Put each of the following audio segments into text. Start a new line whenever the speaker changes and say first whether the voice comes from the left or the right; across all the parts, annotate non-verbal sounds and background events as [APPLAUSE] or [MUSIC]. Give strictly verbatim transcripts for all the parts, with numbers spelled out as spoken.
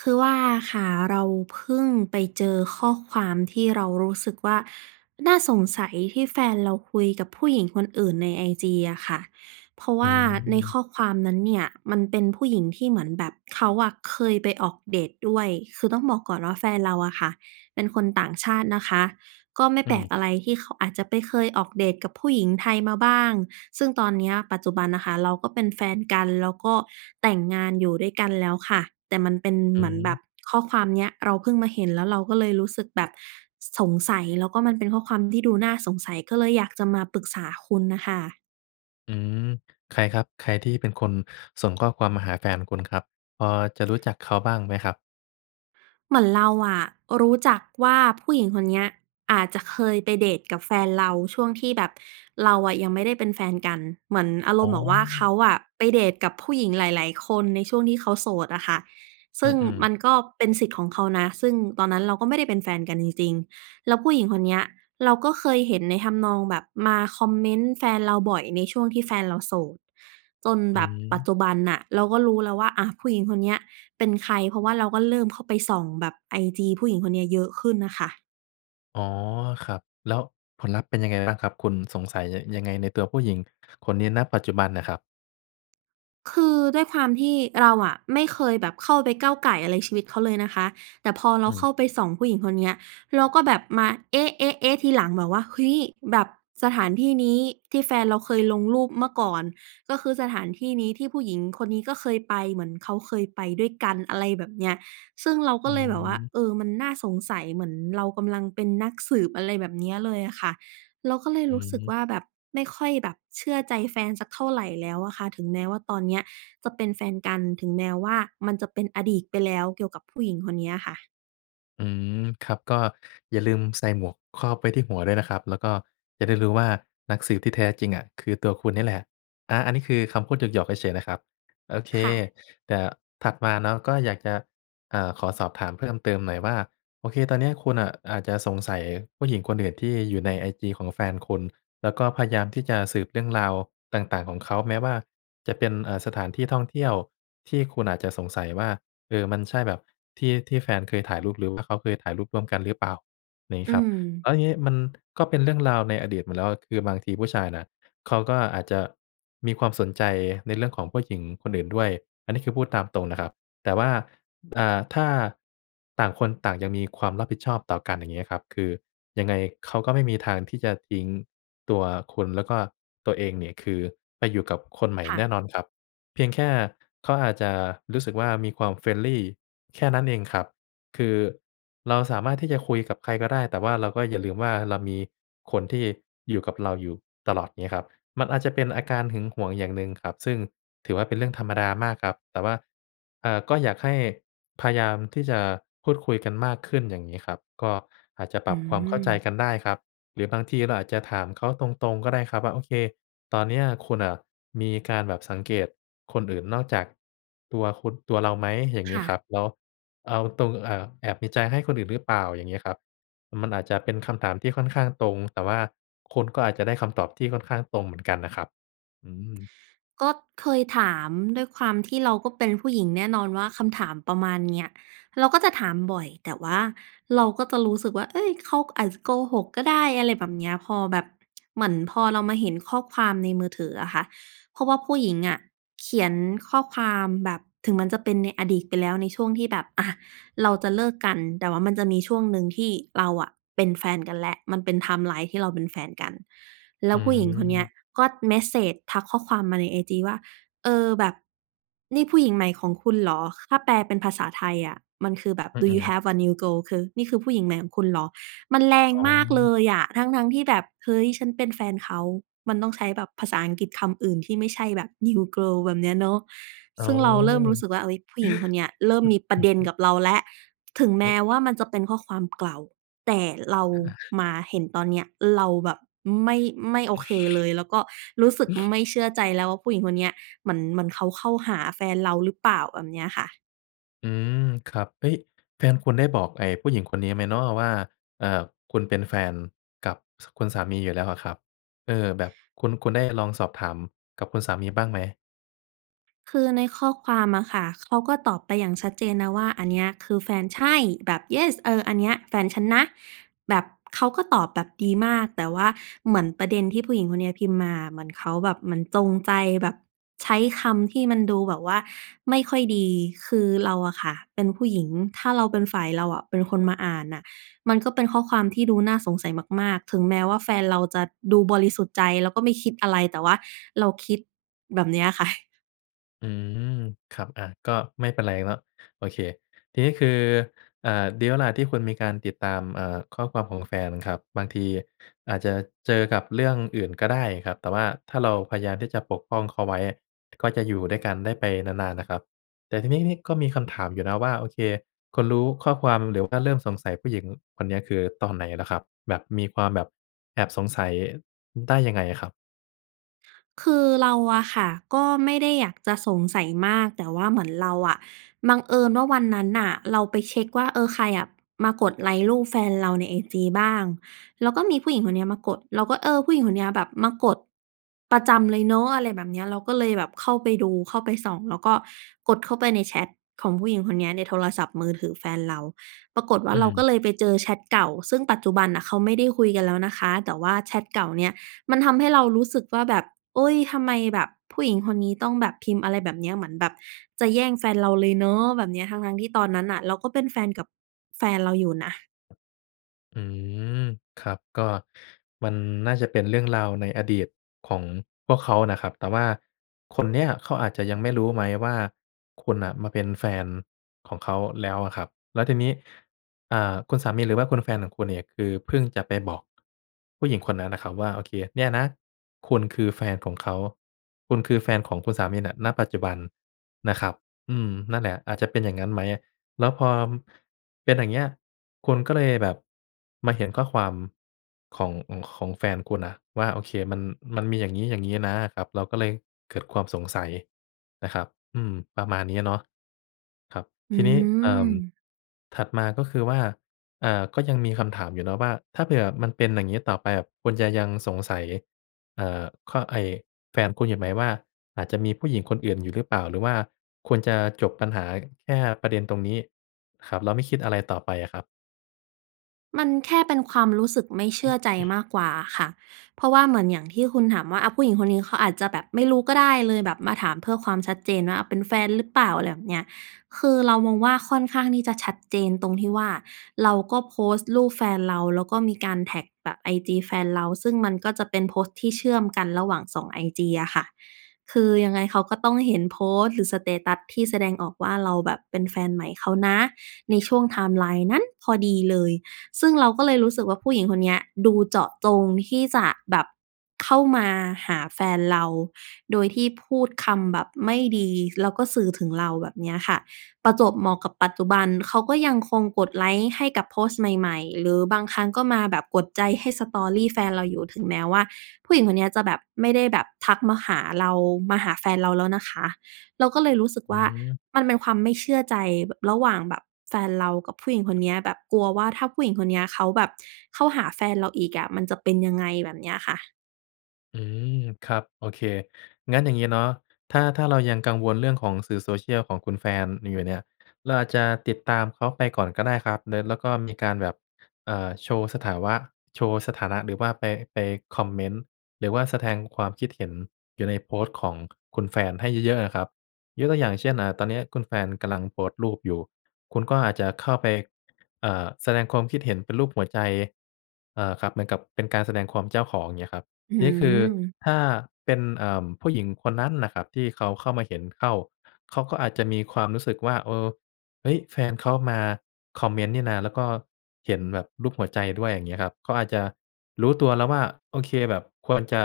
right: คือว่าค่ะ เราเพิ่งไปเจอข้อความที่เรารู้สึกว่า น่าสงสัยที่แฟนเราคุยกับผู้หญิงคนอื่นใน IG อะค่ะ เพราะว
left: อื
right: ่าในข
left: ม
right: ้อความนั้นเนี่ยมันเป็นผู้หญิงที่เหมือนแบบเขาอะเคยไปออกเดตด้วย คือต้องบอกก่อนว่า แฟนเราอะค่ะเป็นคนต่างชาตินะคะ ก็ไม่
left: อ
right: แปล
left: ืม
right: กอะไรที่เขาอาจจะไปเคยออกเดตกับผู้หญิงไทยมาบ้าง ซึ่งตอนเนี้ย ปัจจุบันน่ะค่ะ เราก็เป็นแฟนกันแล้วก็แต่งงานอยู่ด้วยกันแล้วค่ะ แต่มันเป็น
left: อ
right: เ
left: ื
right: หมือนแบ
left: ม
right: บข้อความเนี้ยเราเพิ่งมาเห็น แล้วเราก็เลยรู้สึกแบบสงสัย แล้วก็มันเป็นข้อความที่ดูน่าสงสัย ก็เลยอยากจะมาปรึกษาคุณน่ะค่ะ
left: อืม ใครครับ? ใครที่เป็นคนส่งข้อความมาหาแฟนคุณครับ? พอจะรู้จักเขาบ้างไหมครับ?
right: เหมือนเราอะรู้จักว่า ผู้หญิงคนเนี้ยอาจจะเคยไปเดตกับแฟนเราช่วงที่แบบเราอะยังไม่ได้เป็นแฟนกัน เหมือนอาร
left: อ๋
right: มณ
left: อ
right: ์แบบว่าเขาอะไปเดตกับผู้หญิงหลาย ๆ คนในช่วงที่เขาโสดอะค่ะ ซ
left: อ
right: ึ
left: ื
right: ่ง
left: อ
right: ม
left: ๆ
right: ันก็เป็นสิทธิ์ของเขานะ ซึ่งตอนนั้นเราก็ไม่ได้เป็นแฟนกันจริง ๆ แล้วผู้หญิงคนเนี้ยเราก็เคยเห็นในทำนองแบบมาคอมเมนต์แฟนเราบ่อยในช่วงที่แฟนเราโสด จน
left: อื
right: แบบปัจ
left: ม
right: จุบันน่ะ เราก็รู้แล้วว่า อะ ผู้หญิงคนเนี้ยเป็นใคร เพราะว่าเราก็เริ่มเข้าไปส่องแบบ IG ผู้หญิงคนเนี้ยเยอะขึ้นน่ะค่ะ
left: อ๋อ ครับ แล้วผลลัพธ์เป็นยังไงบ้างครับ? คุณสงสัย ย ยังไงในตัวผู้หญิงคนนี้ ณ ปัจจุบันน่ะครับ
right: คือด้วยความที่เราอะไม่เคยแบบเข้าไปก้าวก่ายอะไรชีวิตเขาเลยนะคะ แต่พอเ
left: อ
right: ราเข้
left: ืม
right: าไปส่องผู้หญิงคนเนี้ย เราก็แบบมา เอ๊ะ เอ๊ะ เอ๊ะ ทีหลัง แบบว่า เฮ้ย แบบสถานที่นี้ที่แฟนเราเคยลงรูปเมื่อก่อนก็คือสถานที่นี้ที่ผู้หญิงคนนี้ก็เคยไป เหมือนเขาเคยไปด้วยกัน อะไรแบบเนี้ย ซึ่งเราก
left: อ
right: ็
left: ื
right: เลยแบบว่า
left: ม
right: เออ มันน่าสงสัย เหมือนเรากำลังเป็นนักสืบ อะไรแบบเนี้ยเลยค่ะ เราก็เลย
left: อื
right: รู้สึก
left: ม
right: ว่า แบบไม่ค่อยแบบเชื่อใจแฟนสักเท่าไรแล้วอะค่ะ ถึงแม้ว่า ตอนเนี้ยจะเป็นแฟนกัน ถึงแม้ว่า มันจะเป็นอดีตไปแล้วเกี่ยวกับผู้หญิงคนเนี้ยค่ะ
left: อืม ครับ ก็อย่าลืมใส่หมวกครอบไว้ที่หัวด้วยนะครับ แล้วก็จะได้รู้ว่า นักสืบที่แท้ จริงอะคือตัวคุณนี่แหละ อา อันนี้ คือคำพูดหยอก ๆ เฉย ๆ นะครับ โอเค
right: ค่ะ
left: แต่ถัดมาเนาะ ก็อยากจะ เอ่อ ขอสอบถามเพิ่มเติมหน่อยว่า โอเค ตอนเนี้ย คุณน่ะอาจจะสงสัยผู้หญิงคนอื่นที่อยู่ใน IG ของแฟนคุณ แล้วก็พยายามที่จะสืบเรื่องราวต่าง ๆ ของเขา แม้ว่าจะเป็น อ่า สถานที่ท่องเที่ยวที่คุณอาจจะสงสัยว่า เอ่อ มันใช่แบบที่ ที่แฟนเคยถ่ายรูปหรือว่าเขาเคยถ่ายรูปร่วมกันหรือเปล่า นี้
right: อื
left: ครับ แล
right: ม
left: ้วงี้ มันก็เป็นเรื่องราวในอดีตมาแล้ว คือบางทีผู้ชายน่ะเขาก็อาจจะมีความสนใจในเรื่องของผู้หญิงคนอื่นด้วย อันนี้คือพูดตามตรงนะครับ แต่ว่า อ่า ถ้าต่างคนต่างยังมีความรับผิดชอบต่อกัน อย่างงี้ครับ คือ ยังไงเขาก็ไม่มีทางที่จะทิ้งตัวคุณแล้วก็ตัวเองเนี่ย คือ ไปอยู่กับคนใหม่
right: ค่
left: แน
right: ะ
left: ่นอนครับ เพียงแค่เขาอาจจะรู้สึกว่า มีความ friendly แค่นั้นเองครับ คือเราสามารถที่จะคุยกับใครก็ได้ แต่ว่าเราก็อย่าลืมว่า เรามีคนที่อยู่กับเราอยู่ตลอด งี้ครับ มันอาจจะเป็นอาการหึงหวงอย่างหนึ่งครับ ซึ่งถือว่า เป็นเรื่องธรรมดามากครับ แต่ว่า อ่า ก็อยากให้พยายามที่จะพูดคุยกันมากขึ้น อย่างงี้ครับ ก็อาจจะ
right: อ
left: ป
right: ื
left: รับความเข้าใจ
right: ม
left: กันได้ครับ หรือบางทีเราอาจจะถามเขาตรง ๆ ก็ได้ครับว่า "โอเค ตอนเนี้ยคุณน่ะมีการแบบสังเกตคนอื่นนอกจากตัวคุณ ตัวเราไหม?" อย่าง
right: ค
left: งี้
right: ่
left: คร
right: ะ
left: ับ แล้ว "เอาตรง เอ่อ แอบมีใจให้คนอื่นหรือเปล่า?" อย่างงี้ครับ ม มันอาจจะเป็นคำถามที่ค่อนข้างตรง แต่ว่าคุณก็อาจจะได้คำตอบที่ค่อนข้างตรงเหมือนกันน่ะครับ อืม
right: ก็เคยถาม ด้วยความที่เราก็เป็นผู้หญิง แน่นอนว่า คำถามประมาณเนี้ย เราก็จะถามบ่อย แต่ว่าเราก็จะรู้สึกว่า เฮ้ย เขา ก อาจจะโกหกก็ได้ อะไรแบบเนี้ย พอแบบเหมือนพอเรามาเห็นข้อความในมือถืออะค่ะ เพราะว่าผู้หญิงอะเขียนข้อความแบบ ถึงมันจะเป็นในอดีตไปแล้ว ในช่วงที่แบบ อะ เราจะเลิกกัน แต่ว่ามันจะมีช่วงหนึ่งที่เราอะเป็นแฟนกันแล้ว มันเป็น ไทม์ไลน์ ที่เราเป็นแฟนกัน แล้
left: อื
right: วผู้หญิงคนเนี้ย
left: ม
right: ก็เมสเซจ ทักข้อความมาใน IG ว่า "เออ แบบนี่ผู้หญิงใหม่ของคุณเหรอ?" ถ้าแปลเป็นภาษาไทยอะ มันคือแบบ
left: อื
right: "Do you
left: อ ๆ
right: have a new girl?" คือ "นี่คือผู้หญิงใหม่ของคุณเหรอ?" มันแรง
left: อ๋
right: มากเล
left: อ
right: ยอะ ทั้ง ๆ ที่แบบ เฮ้ย ฉันเป็นแฟนเขา มันต้องใช้แบบภาษาอังกฤษคำอื่นที่ไม่ใช่แบบ New Girl แบบเนี้ยเนาะ
left: อ๋
right: ซ
left: อ
right: ึ่งเราเริ่มรู้สึกว่า เฮ้ย ผู้หญิงคนเนี้ยเริ่มมีประเด็นก
left: [GASPS] [UNINTELLIGIBLE]
right: ับเราแล้ว ถึงแม
left: อื
right: ้
left: อ
right: ว่า มันจะเป็นข้อความเก่า แต่เรา
left: อา
right: มาเห็นตอนเนี้ย เราแบบไม่ ไม่โอเคเลย แล้วก็รู้สึก
left: [SNIFFS]
right: ไม่เชื่อใจแล้วว่า ผู้หญิงคนเนี้ยเหมือน เหมือนเขาเข้าหาแฟนเราหรือเปล่า แบบเนี้ยค่ะ
left: อืม ครับ เฮ้ย แฟนคุณได้บอก ไอ่ผู้หญิงคนนี้ไหมเนาะว่า เอ่อ คุณเป็นแฟนกับ ส คุณสามีอยู่แล้วอะครับ เออ แบบคุณ คุณได้ลองสอบถามกับคุณสามีบ้างไหม?
right: คือในข้อความอะค่ะ เขาก็ตอบไปอย่างชัดเจนนะว่า "อันเนี้ย คือแฟน ใช่ แบบ Yes! เออ อันเนี้ย แฟนฉันนะ" แบบเขาก็ตอบแบบดีมาก แต่ว่าเหมือนประเด็นที่ผู้หญิงคนเนี้ยพิมพ์มาอะ เหมือนเขาแบบเหมือนจงใจแบบใช้คำที่มันดูแบบว่าไม่ค่อยดี คือเราอะค่ะเป็นผู้หญิง ถ้าเราเป็นฝ่าย เราอะ เป็นคนมาอ่านน่ะ มันก็เป็นข้อความที่ดูน่าสงสัยมาก ๆ ถึงแม้ว่า แฟนเราจะดูบริสุทธิ์ใจแล้วก็ไม่คิดอะไร แต่ว่าเราคิด แบบเนี้ย ค่ะ
left: อืม ครับ อะ ก็ไม่เป็นไรเนาะ โอเค ทีนี้ คือ เอ่อ ดีแล้วแหละที่คุณมีการติดตาม อ่า ข้อความของแฟนครับ บางทีอาจจะเจอกับเรื่องอื่นก็ได้ครับ แต่ว่าถ้าเราพยายามที่จะปกป้องเขาไว้ก็จะอยู่ด้วยกันได้ไปนาน ๆ น่ะครับ แต่ทีนี้นี้ก็มีคำถามอยู่นะว่า โอเค คุณรู้ข้อความหรือว่าเริ่มสงสัยผู้หญิงคนเนี้ย คือตอนไหนเหรอครับ? แบบมีความแบบแอบสงสัย ได้ยังไงอะครับ?
right: คือเราอะค่ะ ก็ไม่ได้อยากจะสงสัยมาก แต่ว่าเหมือนเราอะ บังเอิญว่าวันนั้นน่ะเราไปเช็คว่า เออ ใครอะมากดไลก์รูปแฟนเราใน IG บ้าง แล้วก็มีผู้หญิงคนเนี้ยมากด เราก็ เออ ผู้หญิงคนเนี้ยแบบมากดประจำเลยเนาะ อะไรแบบเนี้ย เราก็เลยแบบเข้าไปดูเข้าไปส่อง แล้วก็กดเข้าไปในแชตของผู้หญิงคนเนี้ย ในโทรศัพท์มือถือแฟนเรา ปรากฏว
left: อ
right: ่
left: ื
right: า เราก็
left: ม
right: เลยไปเจอแชตเก่า ซึ่งปัจจุบันน่ะเขาไม่ได้คุยกันแล้วนะคะ แต่ว่าแชตเก่าเนี่ย มันทำให้เรารู้สึกว่า แบบ เฮ้ย ทำไมแบบผู้หญิงคนนี้ต้องแบบพิมพ์ อะไรแบบเนี้ย เหมือนแบบจะแย่งแฟนเราเลยเนาะ แบบเนี้ย ทั้ง ๆ ที่ตอนนั้นน่ะ เราก็เป็นแฟนกับแฟนเราอยู่นะ
left: อืม ครับ ก็มันน่าจะเป็นเรื่องราวในอดีตของพวกเขานะครับ แต่ว่าคนเนี้ยเขาอาจจะยังไม่รู้ไหมว่า คุณน่ะมาเป็นแฟนของเขาแล้วอะครับ แล้วทีนี้ อ่า คุณสามี หรือว่าคุณแฟนของคุณเนี่ย คือเพิ่งจะไปบอกผู้หญิงคนนั้นนะครับว่า โอเค เนี่ยนะคุณคือแฟนของเขา คุณคือแฟนของคุณสามีน่ะ ณ ปัจจุบันนะครับ อืม นั่นแหละ อาจจะเป็นอย่างงั้นไหม แล้วพอเป็น อย่างเงี้ย คุณก็เลยแบบมาเห็นข้อความ ของ ของแฟนคุณน่ะว่า โอเค มัน มันมี อย่างงี้ ๆ นะครับ เราก็เลยเกิดความสงสัยนะครับ อืม ประมาณนี้เนาะ ครับ
right: อื
left: ทีนี้ เอ่อ
right: ม
left: ถัดมา ก็คือว่า อ่า ก็ยังมีคำถามอยู่เนาะว่า ถ้าเผื่อมันเป็น อย่างงี้ต่อไป คุณจะยังสงสัย เอ่อ ข ไอ้แฟนคุณอยู่ไหมว่า อาจจะมีผู้หญิงคนอื่นอยู่หรือเปล่า หรือว่าควรจะจบปัญหาแค่ประเด็นตรงนี้ครับ แล้วไม่คิดอะไรต่อไปอะครับ?
right: มันแค่เป็นความรู้สึกไม่เชื่อใจ
left: [CLEARS THROAT]
right: มากกว่าอะค่ะ เพราะว่า เหมือนอย่างที่คุณถามว่า อะ ผู้หญิงคนนี้เขาอาจจะแบบไม่รู้ก็ได้ เลยแบบมาถามเพื่อความชัดเจนว่า เป็นแฟนหรือเปล่า อะไรแบบเนี้ย คือเรามองว่า ค่อนข้างที่จะชัดเจนตรงที่ว่า เราก็โพสต์รูปแฟนเรา แล้วก็มีการแท็กแบบ IG แฟนเรา ซึ่งมันก็จะเป็นโพสต์ที่เชื่อมกันระหว่าง สอง IG อะค่ะ คือยังไงเขาก็ต้องเห็นโพสต์ หรือ สเตตัส ที่แสดงออกว่า เราแบบเป็นแฟนใหม่เขานะ ในช่วง ไทม์ไลน์ นั้นพอดีเลย ซึ่งเราก็เลยรู้สึกว่า ผู้หญิงคนเนี้ยดูเจาะจงที่จะแบบเข้ามาหาแฟนเรา โดยที่พูดคำแบบไม่ดี แล้วก็สื่อถึงเรา แบบเนี้ยค่ะ ประจวบเหมาะกับปัจจุบัน เขาก็ยังคงกดไลก์ให้กับโพสต์ใหม่ ๆ หรือบางครั้งก็มาแบบกดใจให้ Story แฟนเราอยู่ ถึงแม้ว่า ผู้หญิงคนเนี้ยจะแบบ ไม่ได้แบบทักมาหาเรา มาหาแฟนเราแล้วนะคะ เราก็เลยรู้สึก
left: อ
right: ว่า
left: ือ
right: มันเป็นความไม่เชื่อใจแบบระหว่างแบบแฟนเรากับผู้หญิงคนเนี้ย แบบกลัวว่า ถ้าผู้หญิงคนเนี้ยเขาแบบเข้าหาแฟนเราอีกอะมันจะเป็นยังไง แบบเนี้ยค่ะ
left: อืม ครับ โอเค งั้นอย่างงี้เนาะ ถ้า ถ้าเรายังกังวลเรื่องของสื่อ Social ของคุณแฟนอยู่เนี่ย เราอาจจะติดตามเขาไปก่อนก็ได้ครับ เลิท แล้วก็มีการแบบ อ่า โชว์สถาวะ โชว์สถานะหรือว่าไป ไปคอมเมนต์ หรือว่าสะแทง ความคิดเห็นอยู่ในโพสต์ของคุณแฟนให้เยอะ ๆ น่ะครับ ยกตัวอย่างเช่น อ่า ตอนนี้คุณแฟนกำลังโพสต์รูปอยู่ คุณก็อาจจะเข้าไป อ่า แสดงความคิดเห็นเป็นรูปหัวใจ เอ่อ ครับ เหมือนกับเป็นการแสดงความเป็นเจ้าของ อย่างเงี้ยครับ
right: อื
left: ทีนี้คือ
right: ม
left: ถ้าเป็น เอ่อ ผู้หญิงคนนั้นน่ะครับที่เขาเข้ามาเห็นเข้า เขาก็อาจจะมีความรู้สึกว่า เออ เฮ้ย แฟนเขามาคอมเมนต์นี่นา แล้วก็เห็นแบบรูปหัวใจด้วย อย่างนี้ครับ เขาอาจจะรู้ตัวแล้วว่า โอเค แบบควรจะ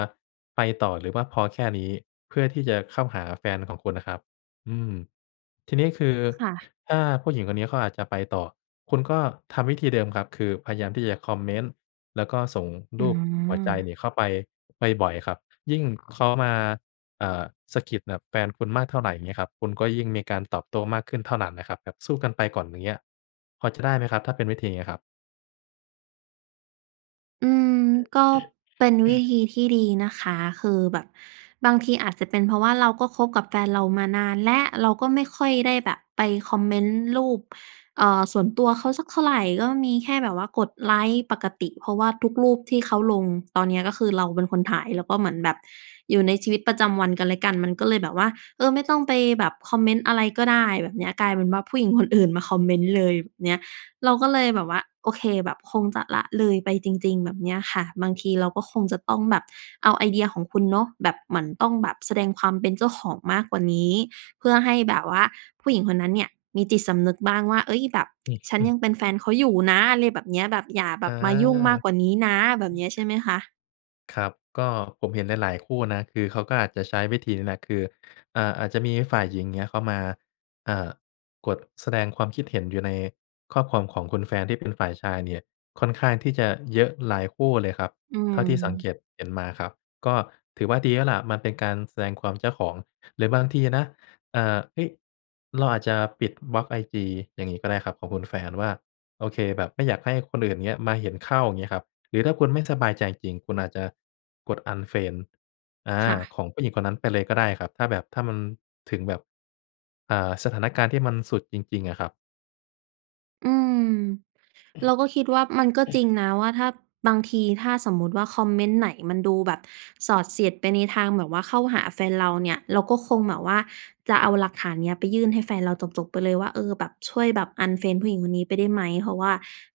left: ไปต่อหรือว่าพอแค่นี้ เพื่อที่จะเข้าหาแฟนของคุณนะครับ อืม ทีนี้คือ
right: ค่ะ
left: ถ้าผู้หญิงคนนี้เขาอาจจะไปต่อ คุณก็ทำวิธีเดิมครับ คือพยายามที่จะคอมเมนต์ แล้วก็ส่ง
right: อ
left: ร
right: ื
left: ูปหัวใจ
right: ม
left: เนี่ยเข้าไปบ่อย ๆ ครับ ยิ่งเขามา อ่า สะกิดกับแฟนคุณมากเท่าไร อย่างงี้ครับ คุณก็ยิ่งมีการตอบโต้มากขึ้นเท่านั้นนะครับ แบบสู้กันไปก่อน อย่างเงี้ย พอจะได้ไหมครับถ้าเป็นวิธีนี้ครับ?
right: อืม ก็เป็นวิ
left: [CLEARS THROAT]
right: ธีที่ดีนะคะ คือแบบบางทีอาจจะเป็นเพราะว่าเราก็คบกับแฟนเรามานานแล้ว เราก็ไม่ค่อยได้แบบไปคอมเมนต์รูป เอ่อ ส่วนตัวเขาสักเท่าไร ก็มีแค่แบบว่ากดไลก์ปกติ เพราะว่าทุกรูปที่เขาลงตอนเนี้ยก็คือเราเป็นคนถ่าย แล้วก็เหมือนแบบอยู่ในชีวิตประจำวันกันและกัน มันก็เลยแบบว่า เออ ไม่ต้องไปแบบคอมเมนต์อะไรก็ได้ แบบเนี้ย กลายเป็นว่า ผู้หญิงคนอื่นมาคอมเมนต์เลย แบบเนี้ย เราก็เลยแบบว่า โอเค แบบคงจะละเลยไปจริง ๆ แบบเนี้ยค่ะ บางทีเราก็คงจะต้องแบบเอาไอเดียของคุณเนาะ แบบเหมือนต้องแบบแสดงความเป็นเจ้าของมากกว่านี้ เพื่อให้แบบว่าผู้หญิงคนนั้นเนี่ยมีจิตสำนึกบ้างว่า เฮ้ย แบบ
left: อือ
right: ฉัน
left: หึ
right: ยังเป็นแฟนเขาอยู่นะ อะไรแบบเนี้ย แบบอย่าแบ
left: อ
right: บมายุ่งมาก
left: า
right: กว่านี้นะ แบบเนี้ย ใช่
left: [UNINTELLIGIBLE]
right: ไหมคะ?
left: ครับ ก็ผมเห็นหลาย ๆ คู่นะ คือเขาก็อาจจะใช้วิธีนี้แหละ คือ อ่า อาจจะมีฝ่ายหญิง เงี้ย เข้ามา เอ่อ กดแสดงความคิดเห็นอยู่ในข้อความของคุณแฟนที่เป็นฝ่ายชายเนี่ย ค่อนข้างที่จะเยอะหลายคู่เลยครับ
right: อื
left: เท่าที่สัง
right: ม
left: เกตเห็นมาครับ ก็ถือว่า ดีแล้วแหละ มันเป็นการแสดงความเจ้าของ หรือบางทีนะ อ่า เฮ้ย เราอาจจะปิด บล็อก IG อย่างงี้ก็ได้ครับ ของคุณแฟนว่า โอเค แบบไม่อยากให้คนอื่น เงี้ย มาเห็นเข้า งี้ครับ หรือถ้าคุณไม่สบายใจจริง ๆ คุณอาจจะกด unfriend อา
right: ค่ะ
left: ของผู้หญิงคนนั้นไปเลยก็ได้ครับ ถ้าแบบถ้ามันถึงแบบ อ่า สถานการณ์ที่มันสุดจริง ๆ อะครับ
right: อืม เราก็คิดว่า มันก็จริง
left: [CLEARS THROAT]
right: นะว่า ถ้า บางทีถ้าสมมุติว่า คอมเมนต์ไหนมันดูแบบสอดเสียดไปในทางแบบว่าเข้าหาแฟนเราเนี่ย เราก็คงแบบว่าจะเอาหลักฐานเนี้ยไปยื่นให้แฟนเราจบ ๆ ไปเลยว่า "เออ แบบช่วยแบบ unfriend ผู้หญิงคนนี้ไปได้ไหม? เพราะว่า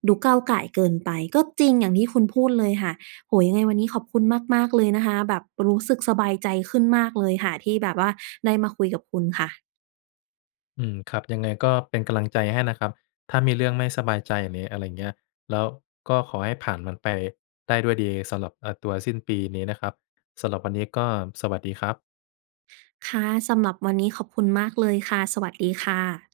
right: ดูก้าวก่ายเกินไป" ก็จริงอย่างที่คุณพูดเลยค่ะ โอ้โฮ ยังไงวันนี้ขอบคุณมาก ๆ เลยนะคะ แบบรู้สึกสบายใจขึ้นมากเลยค่ะที่แบบว่าได้มาคุยกับคุณค่ะ
left: อืม ครับ ยังไงก็เป็นกำลังใจให้นะครับ ถ้ามีเรื่องไม่สบายใจหรืออะไรเงี้ย แล้วก็ขอให้ผ่านมันไปได้ด้วยดีสำหรับ อ่า ตัวสิ้นปีนี้นะครับ สำหรับวันนี้ก็สวัสดีครับ
right: ค่ะ สำหรับวันนี้ขอบคุณมากเลยค่ะ สวัสดีค่ะ